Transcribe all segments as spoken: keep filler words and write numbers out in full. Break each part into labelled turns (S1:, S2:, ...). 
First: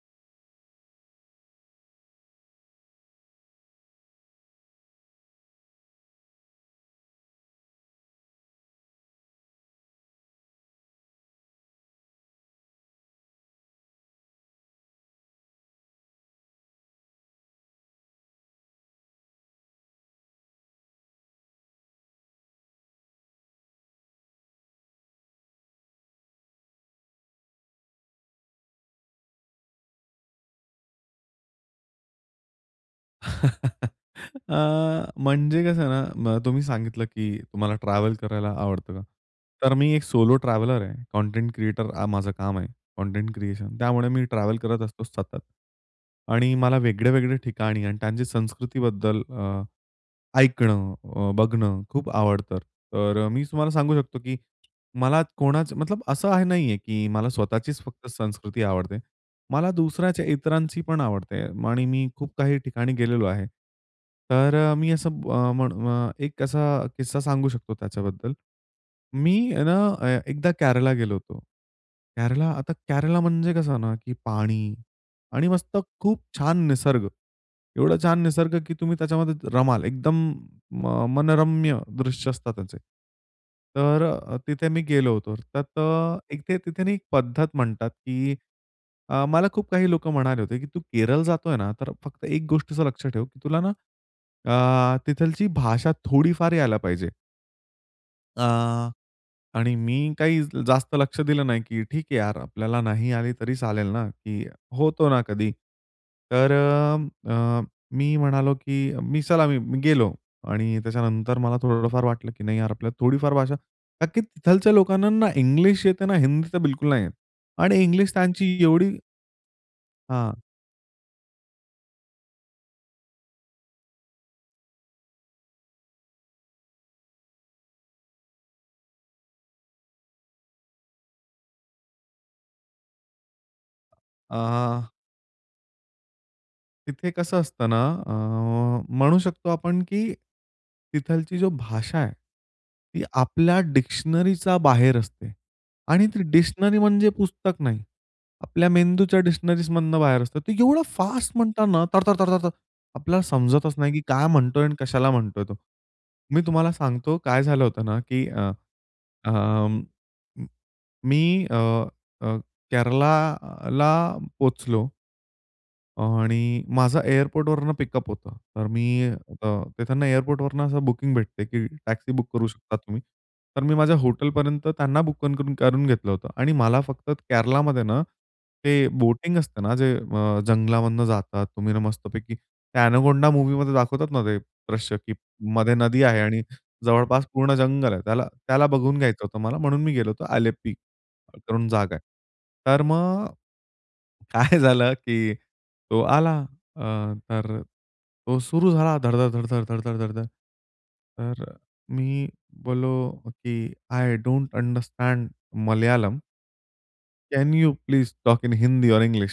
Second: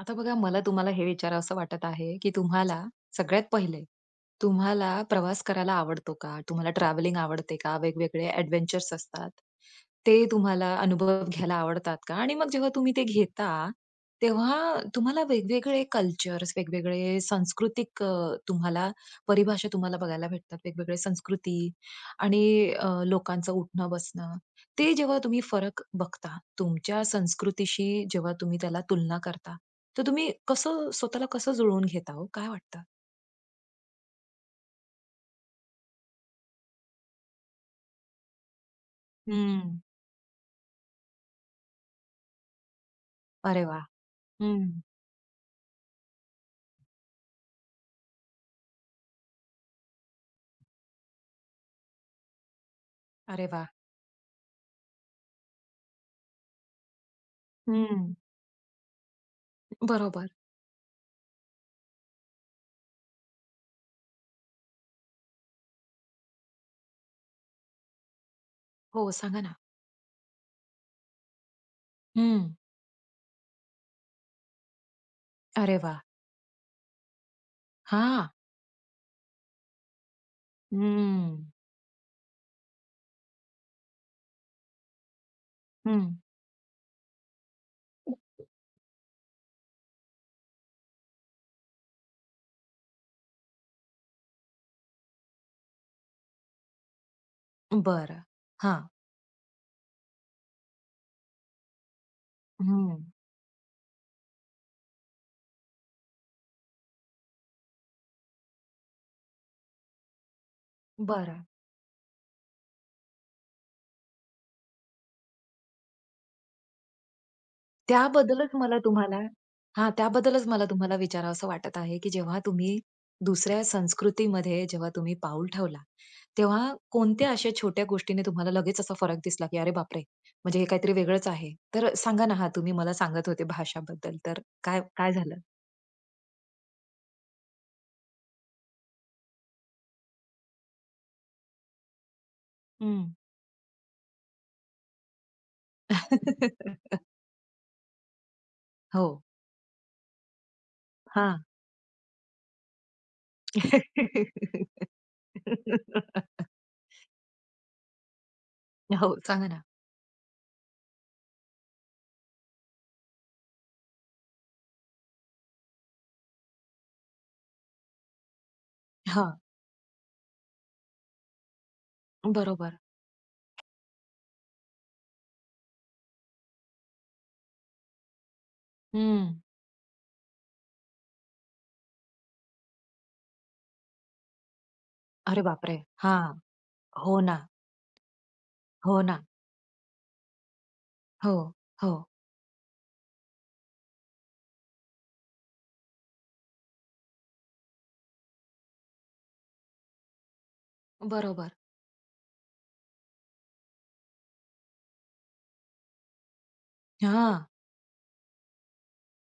S1: आता बघा, मला तुम्हाला हे विचारावसं वाटत आहे, की तुम्हाला सगळ्यात पहिले तुम्हाला प्रवास करायला आवडतो का? तुम्हाला ट्रॅव्हलिंग आवडते का? वेगवेगळे ॲडव्हेंचर असतात ते तुम्हाला अनुभव घ्यायला आवडतात का? आणि मग जेव्हा तुम्ही ते घेता, तेव्हा तुम्हाला वेगवेगळे कल्चर, वेगवेगळे सांस्कृतिक अ, तुम्हाला परिभाषा तुम्हाला बघायला भेटतात. वेगवेगळ्या संस्कृती आणि अ, लोकांचं उठणं-बसणं, ते जेव्हा तुम्ही फरक बघता तुमच्या संस्कृतीशी जेव्हा तुम्ही त्याला तुलना करता, तर तुम्ही कसं स्वतःला कसं जुळवून घेता हो? काय वाटतं?
S2: अ, म्हणजे कसं ना, म तुम्ही सांगितलं, की तुम्हाला ट्रॅव्हल करायला आवडतं का? तर
S1: हं.
S2: मी एक सोलो ट्रॅव्हलर आहे, कंटेंट क्रिएटर हा माझं काम आहे. कंटेंट
S1: अरे
S2: क्रिएशन.
S1: वाह!
S2: त्यामुळे मी ट्रॅव्हल
S1: हं.
S2: करत असतो सतत आणि मला वेगळे, वेगळे ठिकाणी आणि त्यांची संस्कृतीबद्दल अ, ऐकणं, अ, बघणं खूप आवडतं. तर अ, मी
S1: अरे वाह!
S2: तुम्हाला सांगू शकतो, की मला कोणाच मतलब असं हे नाहीये, की मला स्वतःचीच फक्त
S1: हं.
S2: संस्कृती आवडते. मला दुसऱ्याच्या
S1: बरोबर.
S2: इतरांची पण आवडते. आणि मी खूप काही ठिकाणी गेलेलो आहे. तर अ, मी असं अ, म्हणू अ, एक अ, असा किस्सा सांगू शकतो त्याच्याबद्दल.
S1: हो,
S2: मी
S1: सांगा ना.
S2: आहे ना, ए एकदा केरला गेलो होतो.
S1: हं.
S2: केरला, आता केरला म्हणजे कसं ना, की पाणी आणि
S1: अरे
S2: मस्त
S1: वाह!
S2: खूप छान निसर्ग, एवढं छान
S1: हां.
S2: निसर्ग, की तुम्ही त्याच्यामध्ये रमाल एकदम म अ,
S1: हम्म.
S2: मनरम्य दृश्य असतात त्याचे. तर अ, तिथे मी गेलो होतो. तर त
S1: हं.
S2: एक ते तिथे ना, पद्धत म्हणतात, की
S1: [unintelligible]
S2: अ, मला खूप काही लोकं म्हणाले होते, की "तू केरळ जातोय ना, तर फक्त एक गोष्टीच लक्षात ठेव तुला ना, अ, तिथलची भाषा थोडीफार यायला पाहिजे."
S1: बरं. हां.
S2: अ, आणि मी काही जास्त लक्ष दिलं नाही, की ठीक आहे यार. आपल्याला
S1: हं.
S2: नाही आली तरी चालेल ना, की होतो ना कधी. तर अ, अ, मी म्हणालो, की मी चला मी गेलो आणि त्याच्यानंतर
S1: बरं.
S2: मला थोडंफार वाटलं की नाही यार, आपल्याला थोडीफार भाषा कारण की तिथलच्या लोकांना ना, इंग्लिश येत ना हिंदी तर, बिलकुल नाही येत. आणि इंग्लिश
S1: त्याबद्दलच
S2: त्यांची
S1: मला
S2: एवढी
S1: तुम्हाला हां,
S2: हां.
S1: त्याबद्दलच मला तुम्हाला विचारावसं वाटत आहे, की जेव्हा तुम्ही दुसऱ्या संस्कृतीमध्ये जेव्हा तुम्ही पाऊल ठेवला, तेव्हा कोणत्या अशा छोट्या गोष्टीने तुम्हाला लगेच असा फरक दिसला की "अरे बापरे! म्हणजे हे काहीतरी वेगळंच आहे." तर सांगा ना, हां, तुम्ही मला सांगत होते भाषाबद्दल तर काय,
S2: अ.
S1: काय झालं?
S2: तिथे कसं असतं ना, अ, म्हणू शकतो आपण की तिथलची जी भाषा आहे ती
S1: हं.
S2: आपल्या डिक्शनरीच्या बाहेर असते. आणि ती डिक्शनरी म्हणजे पुस्तक नाही. आपल्या मेंदूच्या
S1: हो.
S2: डिक्शनरीमधनं बाहेर असतं. ते एवढं फास्ट
S1: हां.
S2: म्हणतात ना, थर, थर, थर, थर, थर. आपल्याला समजतच नाही की काय म्हणतोय आणि कशाला म्हणतोय तो? मी तुम्हाला सांगतो काय झालं होतं ना, की अ,
S1: हो, सांगा ना.
S2: अं, मी अ, अ, केरलाला पोहोचलो. आणि माझं एअरपोर्टवरनं पिकअप होतं. तर मी
S1: हां.
S2: तिकडनं एअरपोर्टवरनं असं बुकिंग भेटते की टॅक्सी बुक करू शकता
S1: बरोबर.
S2: तुम्ही. तर मी माझ्या हॉटेलपर्यंत त्यांना बु बुक करून घेतलं होतं आणि मला फक्त केरलामध्ये ना, ते बोटिंग
S1: हं.
S2: असते ना, जे अ, जंगलामधून जातात तुम्ही न मस्तपैकी. त्या एनाकोंडा मूव्हीमध्ये दाखवतात ना, ते दृश्य की
S1: अरे
S2: मध्ये
S1: बापरे!
S2: नदी आहे
S1: हां.
S2: आणि
S1: हो
S2: जवळपास
S1: ना.
S2: पूर्ण जंगल आहे. त्याला, त्याला बघून
S1: हो ना.
S2: घ्यायचं होतं मला. म्हणून मी गेलो होतो आलेप्पी
S1: हो,
S2: करून जागा आहे.
S1: हो.
S2: तर मग. काय झालं की तो आला. अ, तर तो सुरू झाला धड, धड, धड, धड, धड, धड, धड, धड. तर
S1: बरोबर.
S2: मी बोललो की आय डोंट अंडरस्टँड मल्याळम.
S1: हां.
S2: Can you please talk in Hindi or English?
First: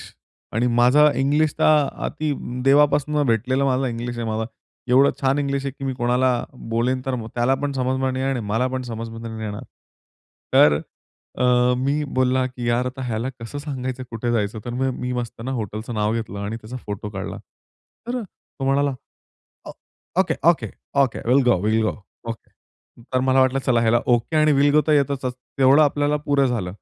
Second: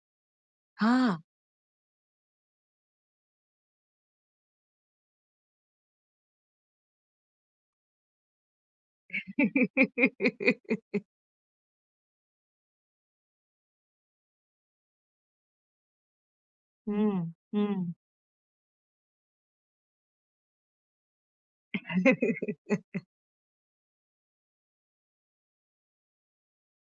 S2: आणि माझा
S1: हां.
S2: इंग्लिश तर अ, अति देवापासून भेटलेला माझा इंग्लिश आहे माझा. एवढं छान इंग्लिश आहे की मी कोणाला बोलेन तर त्याला पण समजणार नाही आणि मला पण समजमध्ये नाही येणार. तर अ, मी बोलला की यार आता ह्याला कसं सांगायचं कुठे जायचं तर मग मी मस्तना हॉटेलचं नाव घेतलं आणि त्याचा फोटो
S1: हं,
S2: काढला.
S1: हं.
S2: तर तो म्हणाला, "okay, okay, okay will go, will go okay." तर मला वाटलं, चला ह्याला ओके आणि विल गो तर येतच तेवढं आपल्याला पुरं झालं.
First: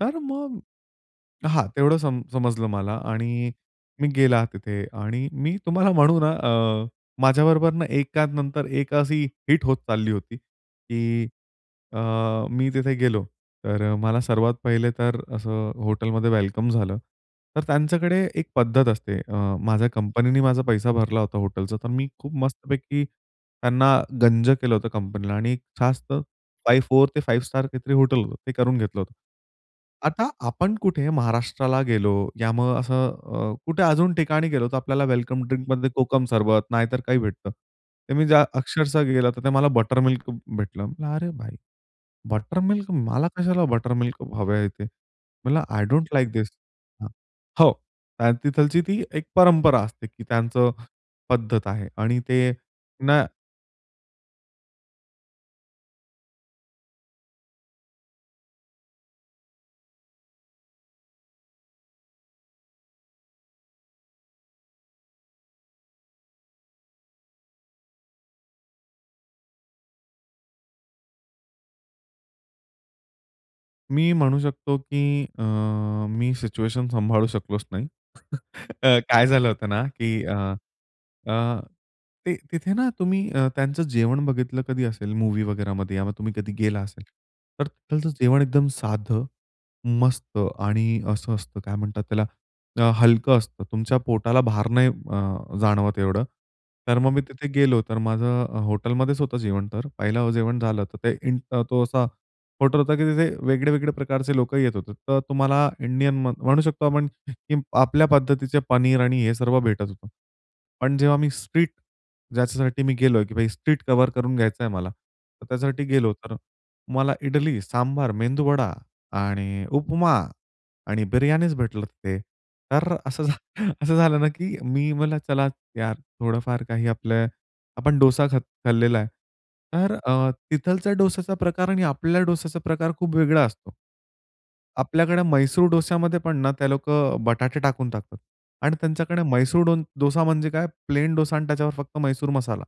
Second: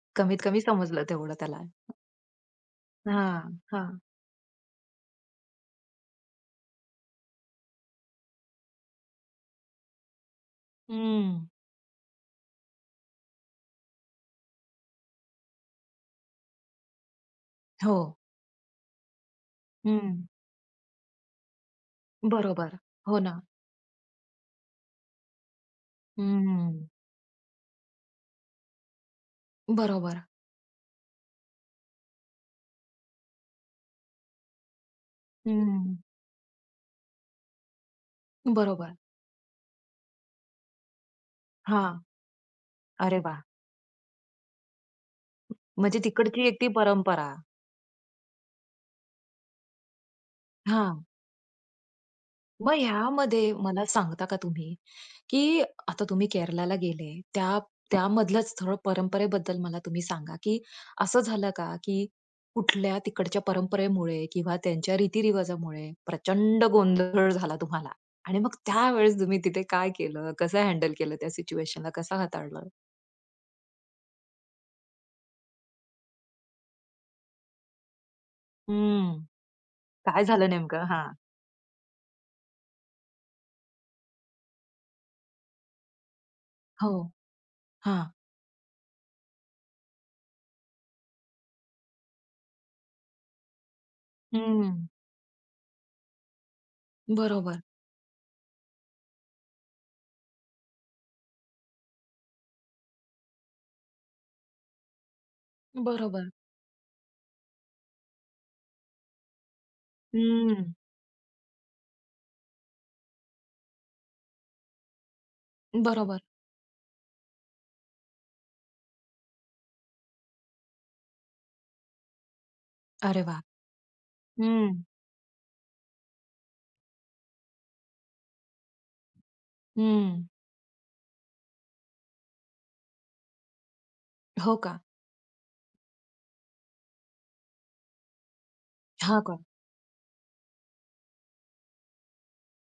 S2: तर
S1: कमीत
S2: मग
S1: कमी समजलं तेवढं त्याला.
S2: हां, तेवढं सम समजलं मला आणि
S1: हां, हां.
S2: मी गेला तिथे आणि मी तुम्हाला म्हणू ना अ, माझ्याबरोबर ना एकानंतर एक अशी हिट होत चालली होती, की
S1: हम्म.
S2: अ, मी तिथे गेलो तर मला सर्वात पहिले तर असं हॉटेलमध्ये वेलकम झालं. तर
S1: हो.
S2: त्यांच्याकडे एक पद्धत असते. अ, माझ्या
S1: हं.
S2: कंपनीनी माझा पैसा भरला होता हॉटेलचा. तर मी खूप
S1: बरोबर,
S2: मस्तपैकी
S1: हो ना.
S2: त्यांना गंज केलं होतं कंपनीला आणि एक जास्त फाइव्ह
S1: हं.
S2: फोर ते फाइव्ह स्टार काहीतरी हॉटेल होतं ते करून घेतलं होतं.
S1: बरोबर.
S2: आता आपण कुठे महाराष्ट्राला गेलो या मग असं अ, कुठे अजून ठिकाणी गेलो तर आपल्याला वेलकम ड्रिंकमध्ये
S1: हम्म.
S2: कोकम सरबत नाहीतर काही भेटतं. तर मी जा
S1: बरोबर.
S2: अक्षरशः गेलो तर ते मला बटर मिल्क भेटलं. अरे भाई
S1: हां,
S2: बटर मिल्क
S1: अरे
S2: मला
S1: वाह!
S2: कशाला बटर मिल्क हवंय ते? म्हणलं, "आय
S1: म्हणजे
S2: डोंट लाइक
S1: तिकडची
S2: दिस."
S1: एक ती परंपरा.
S2: हो, तिथलची ती एक परंपरा असते, की त्यांचं
S1: हां.
S2: पद्धत आहे आणि ते
S1: मग
S2: ना
S1: ह्यामध्ये मला सांगता का तुम्ही, की आता तुम्ही केरळला गेले त्या त्यामधलंच थोडं परंपरेबद्दल मला तुम्ही सांगा, की असं झालं का की कुठल्या तिकडच्या परंपरेमुळे किंवा त्यांच्या रीती रिवाजामुळे प्रचंड गोंधळ झाला तुम्हाला आणि मग त्यावेळेस तुम्ही तिथे काय केलं? कसं हँडल केलं त्या सिच्युएशनला? कसं हाताळलं?
S2: मी म्हणू शकतो, की अ, मी सिच्युएशन सांभाळू शकलोच नाही. अ,
S1: हं.
S2: काय झालं होतं ना, की
S1: काय
S2: अ,
S1: झालं नेमकं? हां.
S2: अ, ते तिथे ना तुम्ही अ, त्यांचं जेवण बघितलं कधी असेल मूव्हीवगैरामध्ये या तुम्ही कधी गेला
S1: हो,
S2: असेल, तर त्याचं
S1: हां.
S2: जेवण एकदम साधं, मस्त आणि असं असतं, काय म्हणतात त्याला, अ, हलकं असतं. तुमच्या पोटाला भार
S1: हं.
S2: नाही अ, जाणवत एवढं. तर मग मी तिथे
S1: बरोबर.
S2: गेलो, तर माझं हॉटेलमध्येच होतं जेवण तर. पहिलं जेवण झालं, तर ते इंट तो असा हॉटेल होता, की तिथे वेगळे-वेगळे प्रकारचे लोकं येत होते. तर तुम्हाला इंडियन
S1: बरोबर.
S2: म म्हणू शकतो आपण, की आपल्या पद्धतीचे पनीर आणि हे सर्व भेटत होतं.
S1: हं.
S2: पण जेव्हा मी स्ट्रीट ज्याच्यासाठी मी गेलोय, की स्ट्रीट कव्हर करून घ्यायचं आहे मला. तर त्याच्यासाठी गेलो
S1: बरोबर.
S2: तर मला इडली, सांबार, मेंदूवडा आणि उपमा आणि बिर्याणीच भेटलं तिथे, तर
S1: अरे
S2: असं
S1: वाह!
S2: असं झालं ना की
S1: हं.
S2: मी मला चला यार थोडंफार काही आपले आपण डोसा खात खाल्लेला आहे. तर
S1: हं.
S2: अ, तिथलच्या डोस्याचा प्रकार आणि आपल्या डोस्याचा प्रकार खूप वेगळा असतो.
S1: हो का?
S2: आपल्याकडे म्हैसूर डोस्यामध्ये पण ना ते लोकं बटाटे टाकून टाकतात आणि
S1: हां,
S2: त्यांच्याकडे
S1: का?
S2: म्हैसूर डो डोसा म्हणजे काय, प्लेन डोसा आणि त्याच्यावर फक्त म्हैसूर मसाला.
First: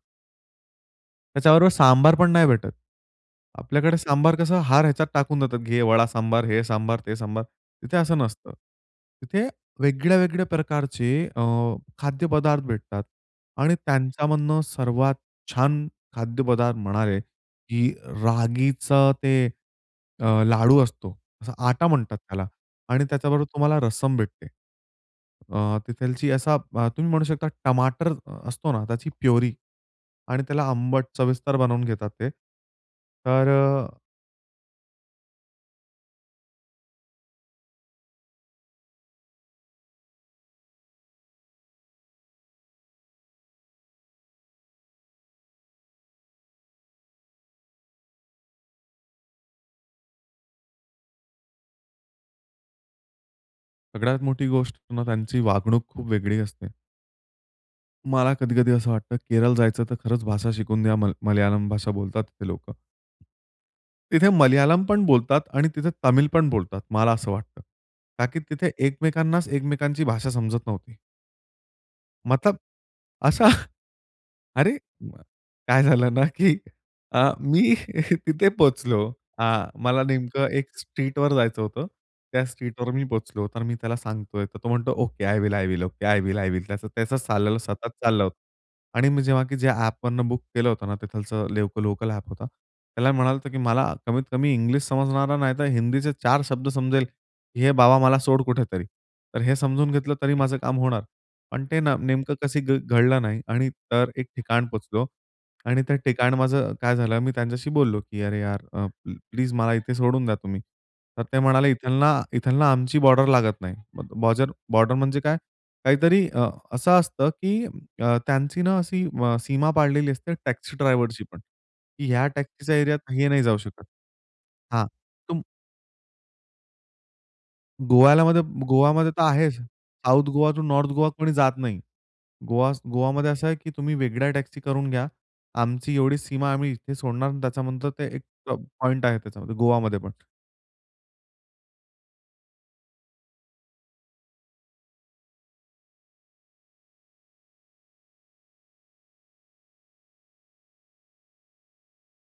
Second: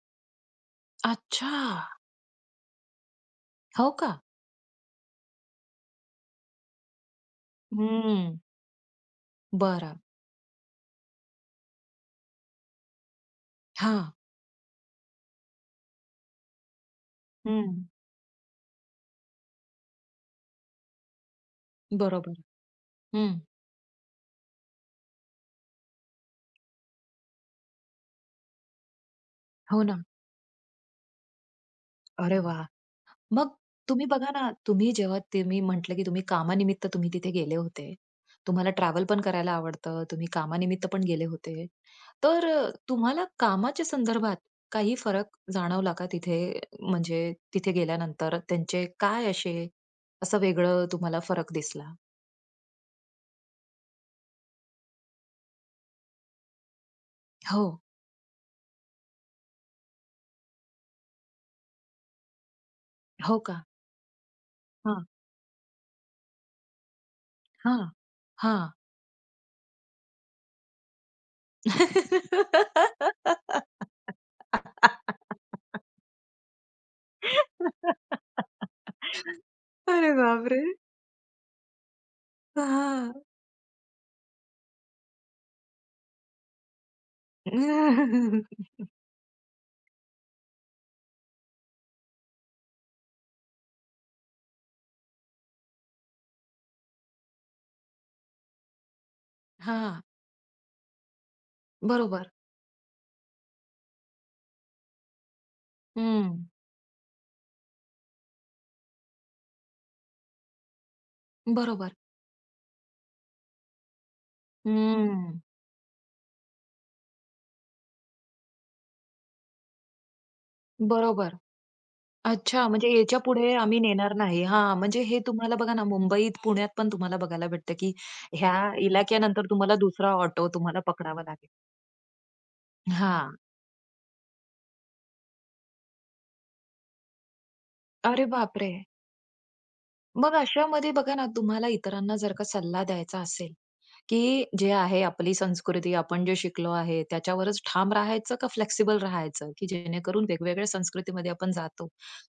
S2: त्याच्याबरोबर
S1: अच्छा!
S2: सांबार पण नाही भेटत.
S1: हो
S2: आपल्याकडे
S1: का.
S2: सांबार कसं हर ह्याच्यात टाकून देतात. घे वडा सांबार, हे सांबार, ते सांबार. तिथे असं
S1: हं.
S2: नसतं. तिथे
S1: बरं.
S2: वेगळ्या, वेगळ्या प्रकारचे अ, खाद्यपदार्थ भेटतात आणि
S1: हां.
S2: त्यांच्यामधुन सर्वात छान खाद्यपदार्थ म्हणाले,
S1: हं.
S2: की रागीचं ते अ, लाडू असतो. असा आटा म्हणतात
S1: बरोबर,
S2: त्याला आणि
S1: हं.
S2: त्याच्याबरोबर तुम्हाला रसम भेटते. अ, तिथलची असा अ, तुम्ही म्हणू शकता टमाटर असतो ना, त्याची प्युरी
S1: हो ना.
S2: आणि त्याला आंबट सविस्तर बनवून घेतात ते.
S1: अरे वाह!
S2: तर
S1: मग
S2: अ
S1: तुम्ही बघा ना तुम्ही जेव्हा तुम्ही म्हटलं, की तुम्ही कामानिमित्त तुम्ही तिथे गेले होते. तुम्हाला ट्रॅव्हल पण करायला आवडतं, तुम्ही कामानिमित्त पण गेले होते. तर अ, तुम्हाला कामाच्या संदर्भात काही फरक जाणवला का तिथे म्हणजे तिथे गेल्यानंतर त्यांचे काय असे असं वेगळं तुम्हाला फरक दिसला?
S2: सगळ्यात मोठी गोष्ट ना त्यांची वागणूक खूप वेगळी असते.
S1: हो.
S2: मला कधी-कधी असं वाटतं, केरळ जायचं तर खरंच भाषा शिकून द्या. म मल्याळम भाषा बोलतात ते लोकं.
S1: हो का.
S2: तिथे मल्याळम पण
S1: हां.
S2: बोलतात आणि तिथे तमिल पण बोलतात मला असं वाटतं.
S1: हां,
S2: का की तिथे
S1: हां.
S2: एकमेकांनाच एकमेकांची भाषा समजत नव्हती. मतलब असा? अरे! काय झालं ना, की अ, मी तिथे पोहोचलो. अ, मला
S1: अरे
S2: नेमकं
S1: बापरे!
S2: एक स्ट्रीटवर जायचं होतं. त्या स्ट्रीटवर मी
S1: हां.
S2: पोहोचलो. तर मी त्याला सांगतोय, तर तो म्हणतो, "okay I will, I will. Okay, I will, I will." त्याचं त्याचं चाललेलं सतत चाललं होतं आणि मी जेव्हा, की जे ॲपवरून बुक केलं होतं ना, तिथलचं लेवकल लोकल ॲप होता, त्याला म्हणालो होतो, की "मला कमीत कमी इंग्लिश समजणारा, नाहीतर हिंदीचे चार शब्द समजेल, घे बाबा मला सोड कुठेतरी. तर हे समजून
S1: हां.
S2: घेतलं तरी माझं काम होणार." पण ते न
S1: बरोबर.
S2: नेमकं कसं घ घडलं नाही आणि तर एक ठिकाण पोहोचलो आणि ते ठिकाण
S1: हं.
S2: माझं काय झालं, मी त्यांच्याशी बोललो, की "अरे यार अ, प्ली प्लीज मला इथे सोडून द्या तुम्ही." तर ते म्हणाले, "इथल
S1: बरोबर.
S2: ना इथल ना आमची बॉर्डर लागत नाही." मग बॉज़र बॉर्डर म्हणजे काय?
S1: हं.
S2: काहीतरी अ, असं असतं, की अ, त्यांची ना, असी म सीमा पाडलेली असते टॅक्सी ड्रायव्हरची
S1: बरोबर.
S2: पण, की ह्या
S1: अच्छा
S2: टॅक्सीच्या
S1: म्हणजे
S2: ऐरियात हे नाही
S1: याच्यापुढे
S2: जाऊ
S1: आम्ही
S2: शकत.
S1: नेणार नाही. हां,
S2: हां,
S1: म्हणजे हे
S2: तुम
S1: तुम्हाला बघा ना, मुंबईत, पुण्यात पण तुम्हाला बघायला भेटतं, की
S2: गोव्यालामध्ये
S1: ह्या
S2: गोवामध्ये तर
S1: इलाक्यानंतर
S2: आहेच,
S1: तुम्हाला दुसरा
S2: साउथ
S1: ऑटो
S2: गोवा टू
S1: तुम्हाला
S2: नॉर्थ गोवा
S1: पकडावा
S2: कोणी
S1: लागेल.
S2: जात नाही. गोवा गोवामध्ये
S1: हां.
S2: असं आहे, की तुम्ही वेगळ्या टॅक्सी करून घ्या. आमची एवढी सीमा आहे, आम्ही इथे सोडणार. त्याच्यानंतर ते एक
S1: अरे
S2: प
S1: बापरे!
S2: पॉइंट आहे, त्याच्यामध्ये गोवामध्ये पण.
S1: मग अशामध्ये बघा ना, तुम्हाला इतरांना जर का सल्ला द्यायचा असेल, की जे आहे आपली संस्कृती, आपण जे शिकलो आहे त्याच्यावरच ठाम राहायचं का, फ्लेक्सिबल राहायचं, की जेणेकरून वेगवेगळ्या संस्कृतीमध्ये आपण जातो,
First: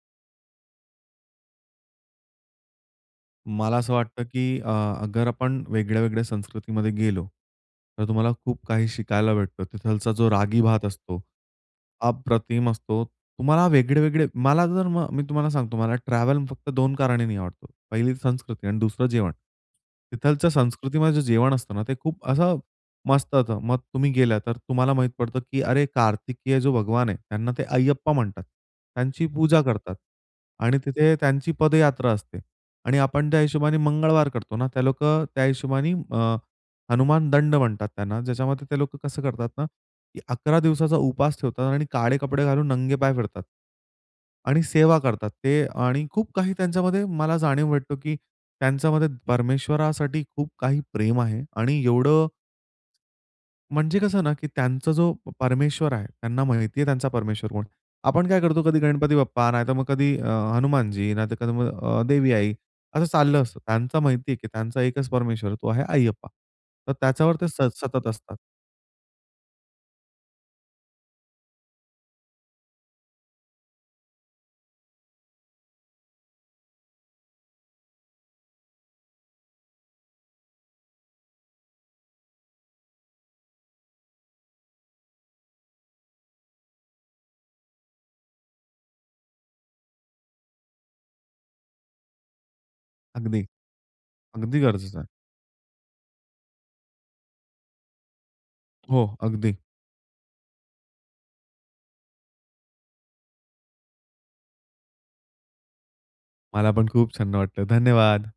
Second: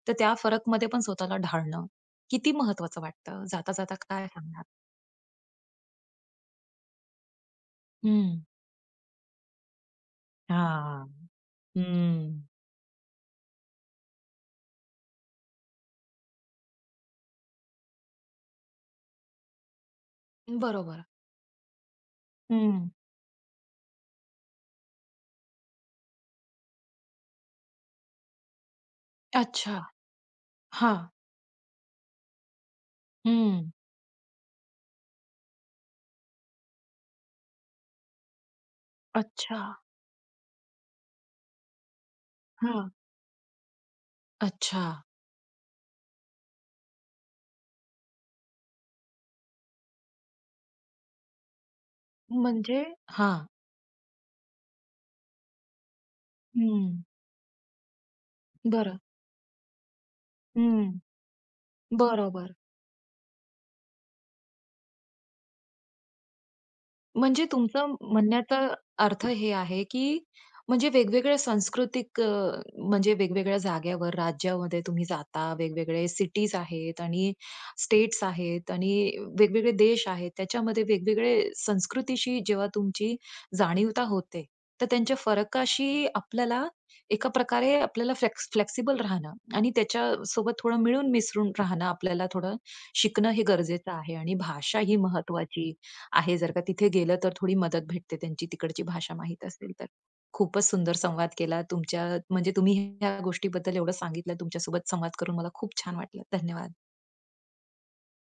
S1: तर त्या फरकमध्ये पण स्वतःला ढाळणं, किती महत्वाचं वाटतं? जाता
S2: मला असं
S1: जाता
S2: वाटतं,
S1: काय
S2: की
S1: सांगणार?
S2: अ, अगर आपण वेगळ्या-वेगळ्या संस्कृतीमध्ये गेलो, तर तुम्हाला
S1: हं.
S2: खूप काही शिकायला भेटतं. तिथलचा जो रागी भात
S1: हां,
S2: असतो,
S1: हं.
S2: अप्रतिम असतो. तुम्हाला वेगळे-वेगळे मला जर मग मी तुम्हाला सांगतो, मला ट्रॅव्हल फक्त दोन कारणानी आवडतो. पहिली संस्कृती आणि दुसरं जेवण. तिथलचं
S1: बरोबर.
S2: संस्कृतीमध्ये जे जेवण असतं ना, ते खूप असं
S1: हं.
S2: मस्त होतं. मग तुम्ही गेलात, तर तुम्हाला माहीत पडतं, की अरे कार्तिकेय जो भगवान आहे, त्यांना ते अय्यप्पा म्हणतात. त्यांची पूजा
S1: अच्छा,
S2: करतात आणि
S1: हां.
S2: तिथे त्यांची पदयात्रा असते. आणि आपण त्या
S1: हं.
S2: हिशोबाने मंगळवार करतो ना. ते लोकं त्या हिशोबानी अ, हनुमान दंड म्हणतात त्यांना, ज्याच्यामध्ये ते लोकं कसं करतात ना,
S1: अच्छा.
S2: की अकरा दिवसाचा उपास ठेवतात आणि काळे कपडे घालून
S1: हां.
S2: नंगे पाय फिरतात आणि
S1: अच्छा.
S2: सेवा करतात ते आणि खूप काही त्यांच्यामध्ये मला जाणीव भेटतो, की त्यांच्यामध्ये परमेश्वरासाठी खूप काही प्रेम आहे आणि एवढं
S1: म्हणजे? हां.
S2: म्हणजे कसं ना, की त्यांचा जो प परमेश्वर आहे, त्यांना माहिती आहे
S1: हं.
S2: त्यांचा परमेश्वर कोण आहे? आपण काय करतो, कधी
S1: बरं.
S2: गणपती बाप्पा, नाहीतर मग कधी अ,
S1: हं,
S2: हनुमानजी, नाहीतर कधी मग अ, देवी आई,
S1: बरोबर.
S2: असं चाललं असतं. त्यांचं माहिती आहे, की त्यांचा एकच परमेश्वर आहे, तो आहे अय्यप्पा. तर त्याच्यावर
S1: म्हणजे
S2: ते स
S1: तुमचं
S2: सतत असतात.
S1: म्हणण्याचा अर्थ हे आहे, की म्हणजे वेगवेगळ्या सांस्कृतिक अ, म्हणजे वेगवेगळ्या जाग्यावर, राज्यामध्ये तुम्ही जाता, वेगवेगळे सिटीज आहेत आणि स्टेट्स आहेत आणि वेगवेगळे देश आहेत. त्याच्यामध्ये वेगवेगळे संस्कृतीशी जेव्हा तुमची जाणीवता होते, तर त्यांच्या फरकाशी आपल्याला एका प्रकारे आपल्याला फ्लॅक्स फ्लेक्सिबल राहणं आणि त्याच्यासोबत थोडं मिळून मिसळून राहणं, आपल्याला थोडं शिकणं हे
S2: अगदी,
S1: गरजेचं आहे आणि
S2: अगदी
S1: भाषा ही
S2: गरजेचं आहे.
S1: महत्वाची आहे. जर का तिथे गेलं, तर थोडी मदत भेटते त्यांची तिकडची
S2: हो,
S1: भाषा माहीत
S2: अगदी.
S1: असेल तर. खूपच सुंदर संवाद केला तुमच्या म्हणजे तुम्ही ह्या गोष्टीबद्दल एवढं सांगितलं, तुमच्या सोबत संवाद करून मला खूप छान वाटलं.
S2: मला
S1: धन्यवाद.
S2: पण खूप छान्य वाटलं, धन्यवाद.